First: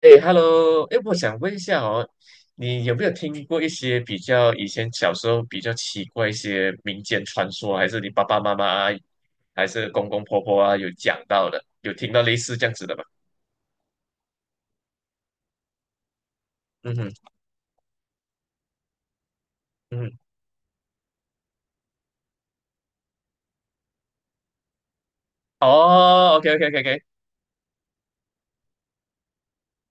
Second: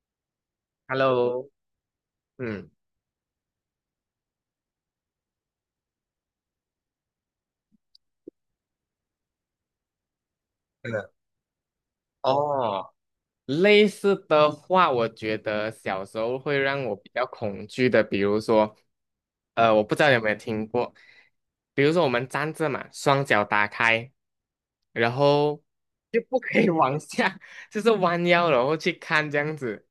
哎，Hello，哎，我想 Hello，问一下哦，嗯，你有没有听过一些比较以前小时候比较奇怪一些民间传说啊，还是你爸爸妈妈啊，还是公公婆婆啊有真的，讲到的，有听到类似这样子哦，的吗？类似的话，我觉得小时候会让嗯我比哼，较恐惧的，比如说，我不知嗯道你哼，有没有听过，比如说我们站着嘛，双脚打开，然后就哦不可以 往，OK，OK，OK，OK，下，就是弯腰然后去看这样子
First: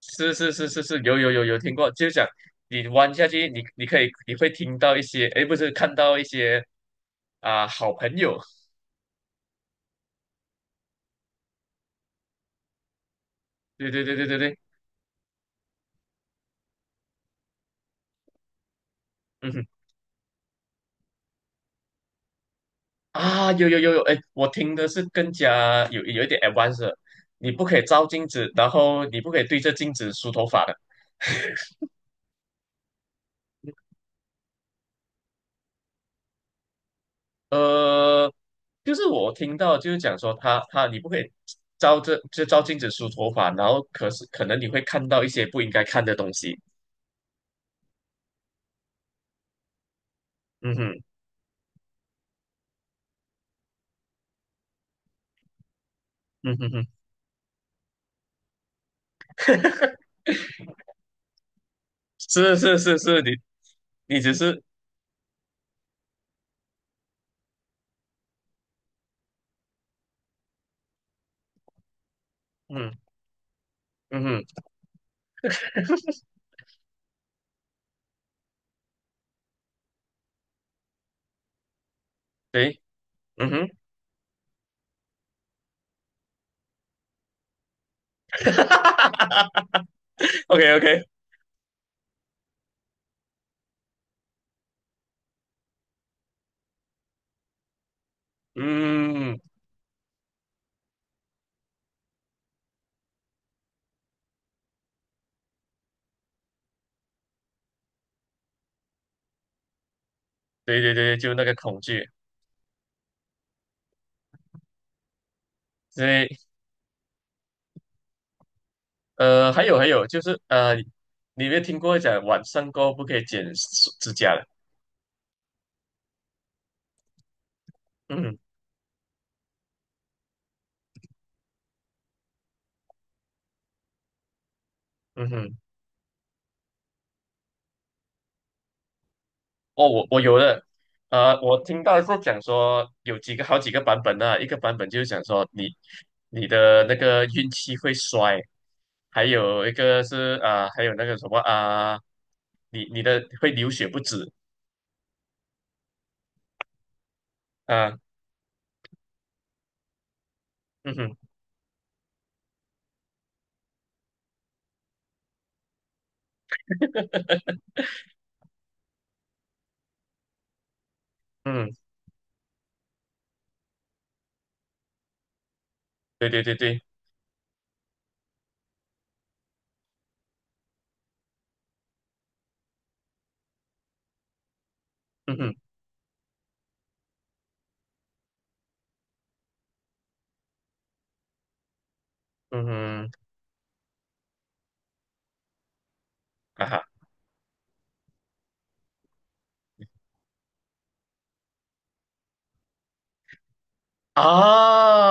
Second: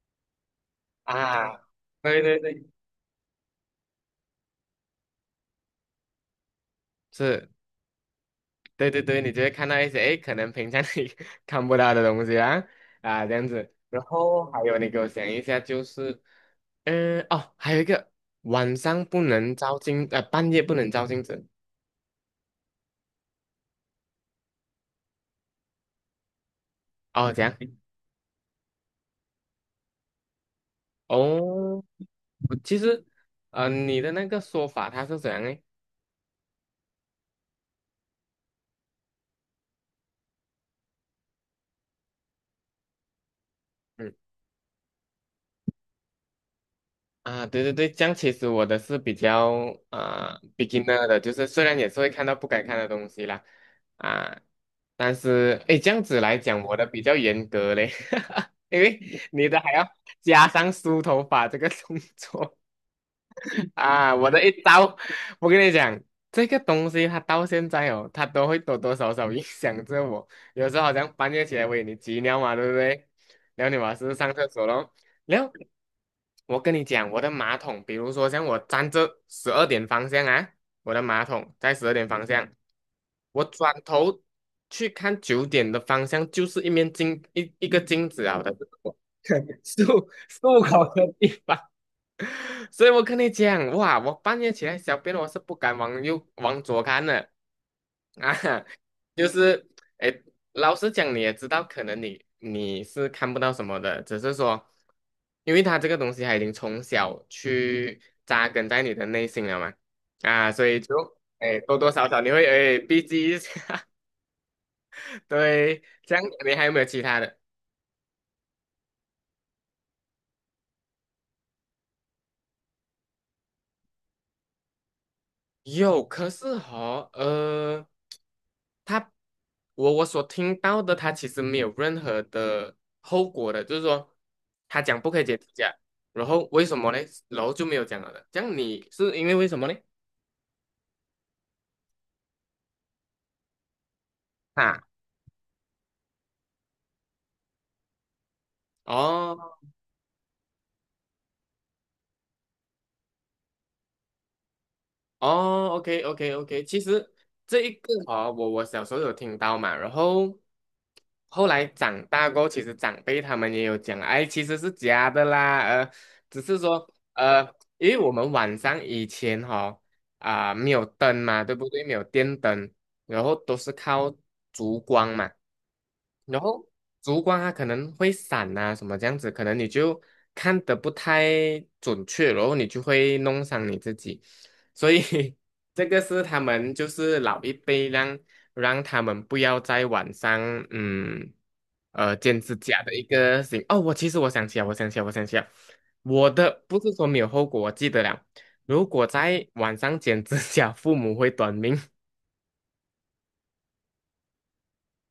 是是是是是，啊，有有有有 听过，就是对讲对对，你弯下去，你你可以你会听到一些，哎，不是看到一些是，啊、好朋友，对对对，你就会看到一些，诶，可能平常你 看不到的东西啊，啊，这样子，对然对对对对后对，还有你给我想一下，就是。嗯，哦，还有一个晚上不嗯能哼。照镜，半夜不能照镜子。啊，有有有有，哎，我听的是更加有一点 advanced，的哦，怎你样？不可以照镜子，然后你不可以对着镜子梳头发的。哦，我其实，你的那个说法它是怎样诶？呃，就是我听到就是讲说他你不可以照着就照镜子梳头发，然后可嗯，是可能你会看到一些不应该看的东西。啊，对对对，这样其实我的是比较嗯哼，beginner 的，就是虽然也是会看到不该看的东西啦，啊，但是诶，这样子来嗯讲，哼嗯我的哼，比较严格嘞，因为你的还要 加上梳头发这个动作。是是是是，你啊，你我只的一是招，我跟你讲，这个东西它到现在哦，它都会多多少少影响着我。有时候好像半夜起来喂你急尿嘛，对不嗯对？然后你马上嗯上哼，厕所咯。然后我跟你讲，我的马桶，比如说像我站着十二点方向啊，我的马桶在十二点方向，对，我嗯哼 转头去看9点的方向，就是一个镜子啊我的 漱 ，OK 漱 OK，口 的地方。所以我跟你讲，哇，我半夜起来小便，我是不敢往右往左看的啊，就嗯，是，哎，老实讲，你也知道，可能你是看不到什么的，只是说，因为他这个东西它已经从小去扎根在你的内心了嘛，啊，所以对就，对对，就那个哎，多恐多少惧。少你会哎避忌一下，对，所这样以。你还有没有其他的？还有，就是，你有没有听过讲晚上过后不可以剪指甲的？有，可是哈，嗯他，我所听到的，他其实没有任何的后果的，就是说，他讲不可以嗯解体哼，价，然后为什么呢？然后就没有讲了的。这样你是因为为什么呢？哦，我有的，我听到是讲说有几个好几个版本呢、一个版啊，本就是讲说你你的那个运气会衰，还哦。有一个是啊、还有那个什么啊、你的会流血不止哦，OK OK OK，其实这一个啊、哦，我小时候有听到嘛，然后嗯哼后来长大过后其实长辈他们也有讲，哎，其实是假的啦，只是说呃，因为我们晚上以前哈、啊、没有灯嘛，对不嗯，对？没有电灯，然后都是靠烛光嘛。对然对对后对，烛光它可能会闪啊什么这样子，可能你就看得不太准确，然后你就会弄伤你自己。所以 嗯哼 这个是他们就是老一辈让他们不要在晚上嗯剪指嗯甲的一哼，个行哦，我其实我想起来，我想起来，我想起来，我的啊不哈是说没有后果，我记得了。如果在晚上剪指甲，父母会短命。哈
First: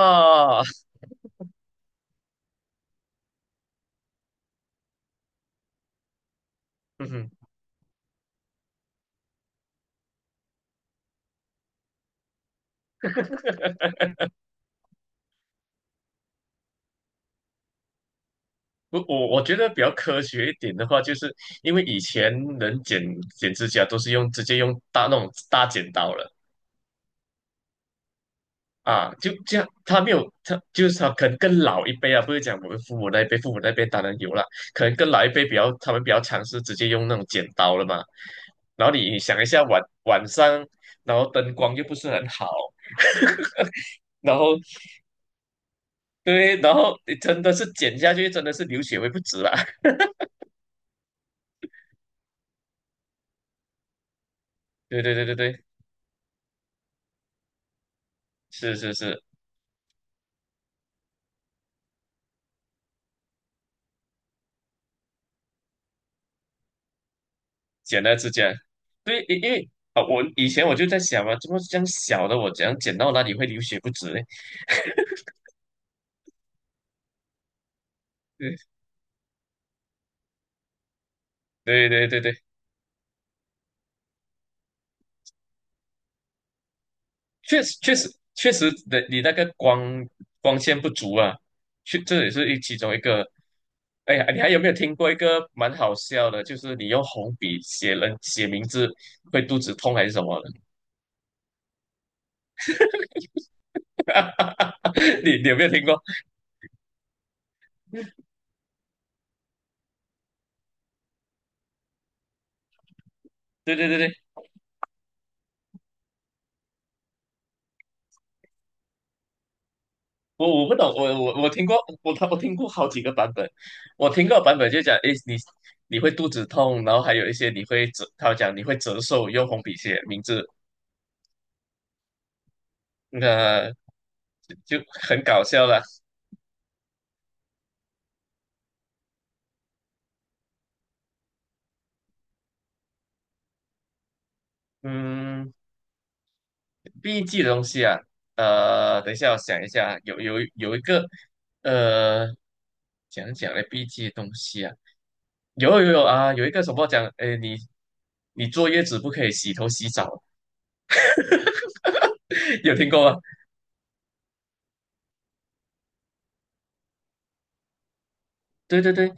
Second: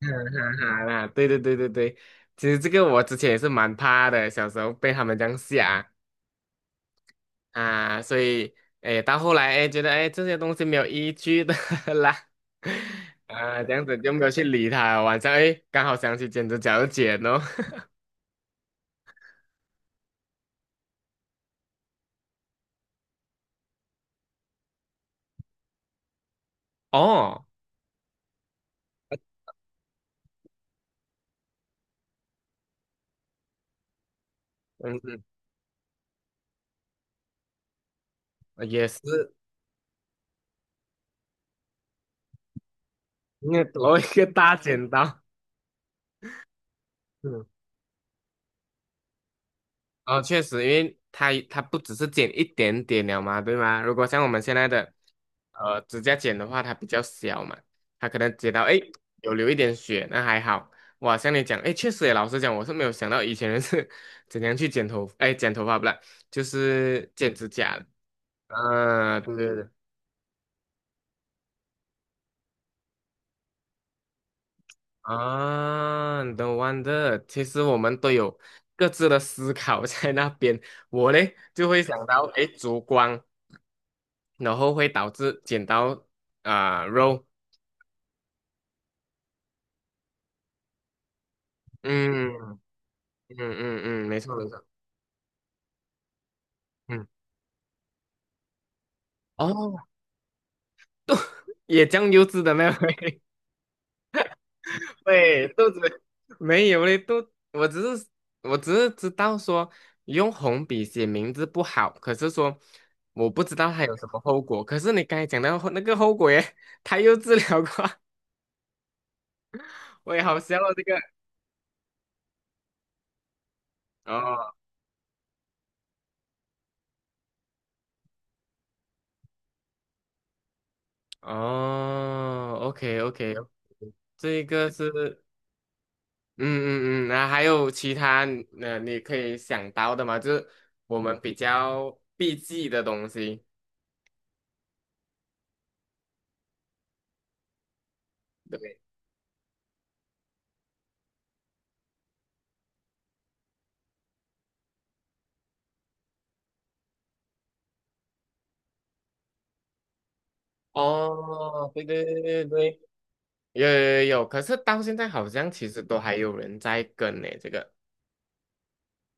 哈哈 啦，对对对对对，其实这个我之前也是蛮怕的，小时候被他们这样吓。嗯哼。啊，所以哎，到后来哎，觉得哎这些东西没有依据的 啦，啊，这样子就没有去理他。晚上哎，刚好想起剪指甲就剪哦，我觉得比较科学一点的话，就是因为以前人剪指甲都是用直接用大那种大剪刀了 哦，啊，就这样，他没有他就是他可能更老一辈啊，不是讲我们父母那一辈，父母那边当然有了，可能更嗯老一辈他们比较尝试直接用那种剪刀了嘛。嗯，也然后是，你想一下晚上，然后灯光又不是很好，因为多一个然大后剪刀，对，然后你 真嗯。的是剪下去真的是流血会不止啦。哦，确实，因为它不只是剪一点点了嘛，对吗？如果像我们现在的对对对对对，指甲剪的话，它比较小嘛，它可能剪到是诶是是。有流一点血，那还好。哇，像你讲，诶，确实也，老实讲，我是没有想到以前人是 怎样去剪头，诶，剪头发不啦，就是剪指甲的剪了指甲。啊，嗯对，对因对对，为啊，我以前我就在想嘛，怎么这样小的我怎样剪到哪里会流血不止呢？啊，no wonder，其实我们都有各自的思考 在那边。我嘞就会对想对对到，对，对，诶，烛光。然后会导致剪刀啊、肉，确实确实确实的，你那个光线不足啊，去这也是嗯其中一个。嗯嗯嗯，哎没呀，错你没还有错，没有听过一个蛮好笑的？就是你用嗯，红笔写名字会肚子哦，痛还是什么的？也酱油脂的没有？你对，你有没有肚子听过？没有嘞，肚，我只是知道说用红笔写名字不好，可是说我不知道对它对有对什对。么后果。可是你刚才讲到后那个后果耶，他又治疗过，我也好笑我哦不这懂，个。我听过，我听过好几个版本，我听过哦版本就讲，诶，你会肚子痛，然后还有一些你会折，他讲你会折寿，用红笔写名字，哦，OK OK，那、这一就个就很是。搞笑了。嗯嗯嗯，那还有其他你可以想到的吗？就是我们比较避忌的东西。嗯，避 g 的东西啊，对。等一下我想一下，有一个，呃，讲讲的避 g 的东西啊，有啊，有一个什么讲，诶，你坐月子不可以洗头洗澡，哦，对对对对 有对，听过吗？有有有有，可是到现在好像其实都还有人在跟呢、这个。对对对，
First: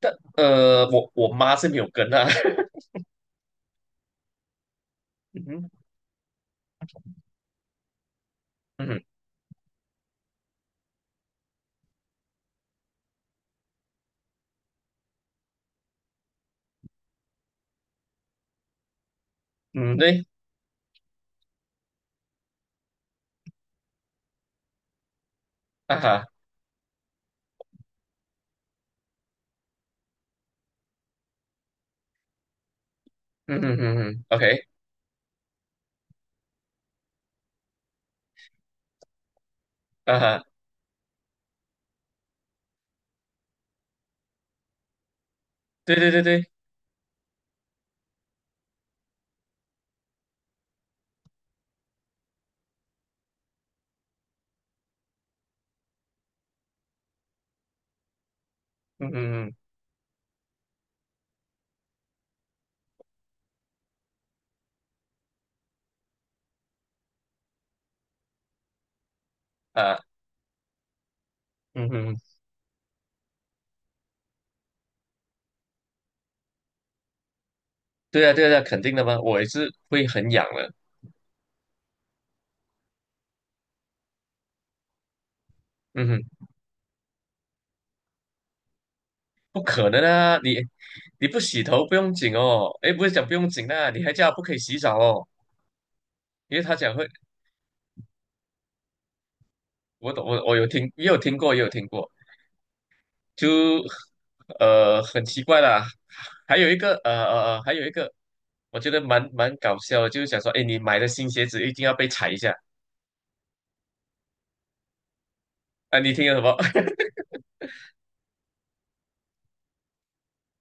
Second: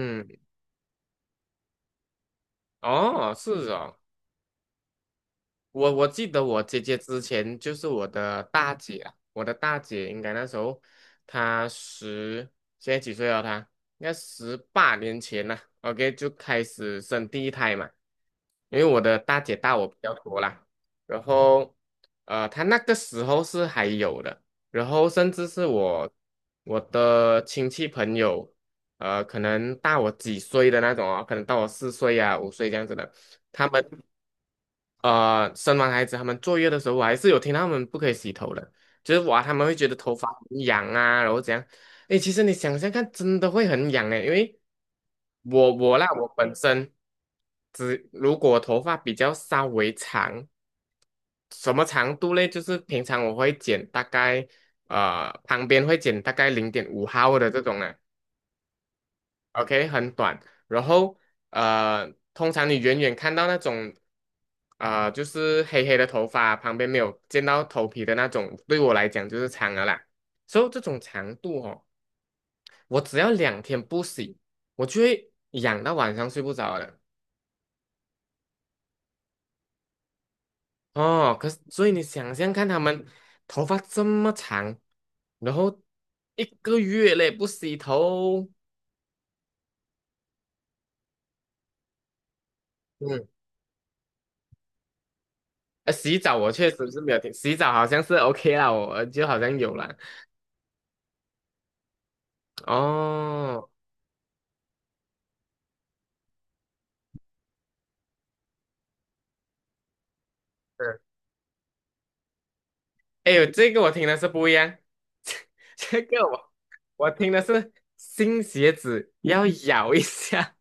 但，我妈是没有跟啊，哦，是哦。嗯哼我记得我姐姐之前就是我的大嗯姐哼啊，我的大姐应该那时候她十，现在几岁了她？应该18年前了 o k 就开始生第一胎嘛。因为我的大姐大我比嗯，较对多啦，然后她那个时候是还有的，然后甚至是啊我哈，我的亲戚朋友，可能大我几岁的那种哦，可能大我4岁啊5岁这样子的。嗯他嗯们嗯嗯，OK 生完孩子他们坐月的时候，我还是有听到他们不可以洗头的，就是哇，他们会觉得头啊发哈，很痒啊，然后怎样？诶，其实你想想看，真的会很痒诶，因为我对我啦，对对我对，本身只如果头发比较稍微长，什么长度嘞？就是平常我会剪大概旁边会剪大概0.5毫的这种啊，嗯嗯 OK，很短。然后通常你远远看到那种啊、就是黑黑的头发，旁边没有见到头皮的那种，对我来讲就是长了嗯啦。啊，所以这种长度哦，嗯嗯，我只要2天不洗，我就会痒到晚上睡不着了。对啊对啊，肯定的嘛，我也是会很痒的，哦，可是所以你想象看，他们头发这么长，然后嗯一哼，个月嘞不洗头，不可能啊，你不洗头不用紧哦，诶，不是讲嗯，不用紧啊，你还叫她不可以洗澡哦，洗澡我因为确她实讲是会，没有听，洗澡好像是 OK 啦，我就好像有了。我懂我有听也有听过也有听过。哦，就很奇怪啦。还有一个我觉得蛮搞笑的，就是想说，哎，你买是，的新鞋子一定要被踩一下哎呦，这个我听的是不一样，啊！这你个听了什我么？我听的是新鞋子要咬一下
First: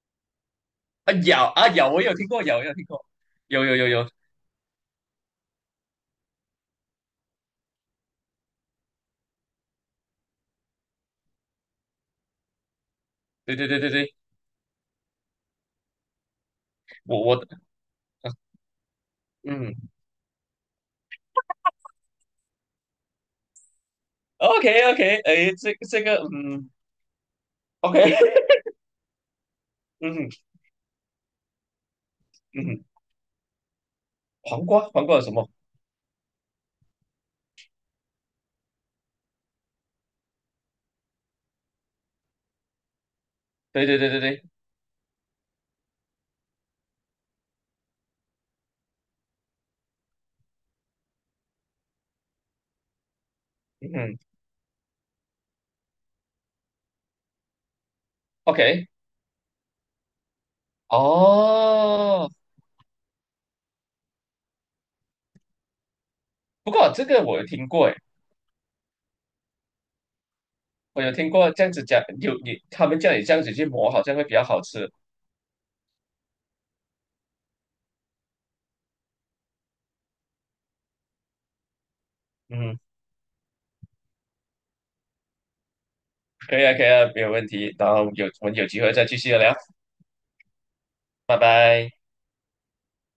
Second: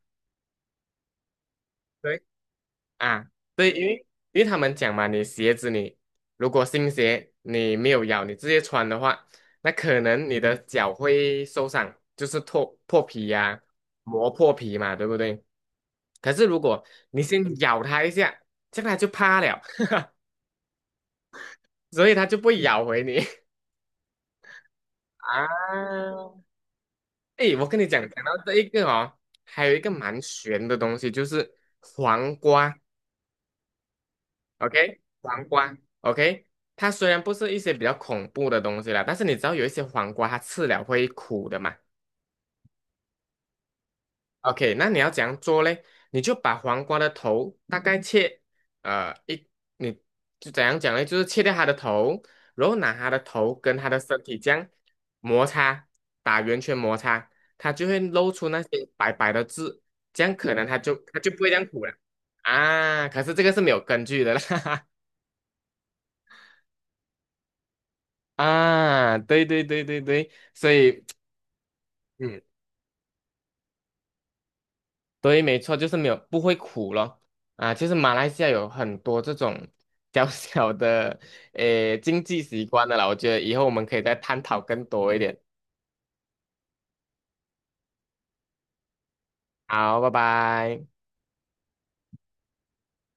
啊咬啊咬，我有对听过咬，我有听过，啊，有对，有因有为有，他们讲嘛，你鞋子你如果新鞋你没有咬，你直接穿的话，那可能你的脚会受伤，就是脱破皮对呀、对对对对，磨破皮嘛，对不对？可是如果我你我先咬它一啊下，这样它就怕了，嗯 所以它就不会咬回你 ，OK OK，啊。哎，这个嗯诶，我跟你讲，，OK，讲到 这一个哦，还有一个嗯蛮哼玄的东西，就是黄嗯瓜哼，黄瓜，OK，黄瓜有什黄么？瓜，OK，它虽然不是一些比较恐怖的东西啦，但是你知道有一些黄瓜它吃了会苦的嘛，对对对对对，OK，那你要怎样做嘞？你就把黄瓜的头大概切，呃，一，你就怎样讲嘞？就是切掉它的头，然后拿它的头跟它的身嗯体这样摩擦，打圆圈摩擦，它就会露出那些，OK，白白的字，这样可能它就不会这样苦了哦，啊。可是这个是没有根据的啦，不过这个我有听过，哎。啊，对对对对对，所我以。有听过这样子讲，嗯。他们叫你这样子去磨，好像会比较好吃。对，没错，就是没有不会苦咯。啊，就是马来西亚有很多这种 小小的诶经济习嗯，惯的啦，我觉得以后我们可以再探讨更多一点。可以啊，可以啊，没有问题。然后我们有机会再继续聊，好，拜拜。拜拜。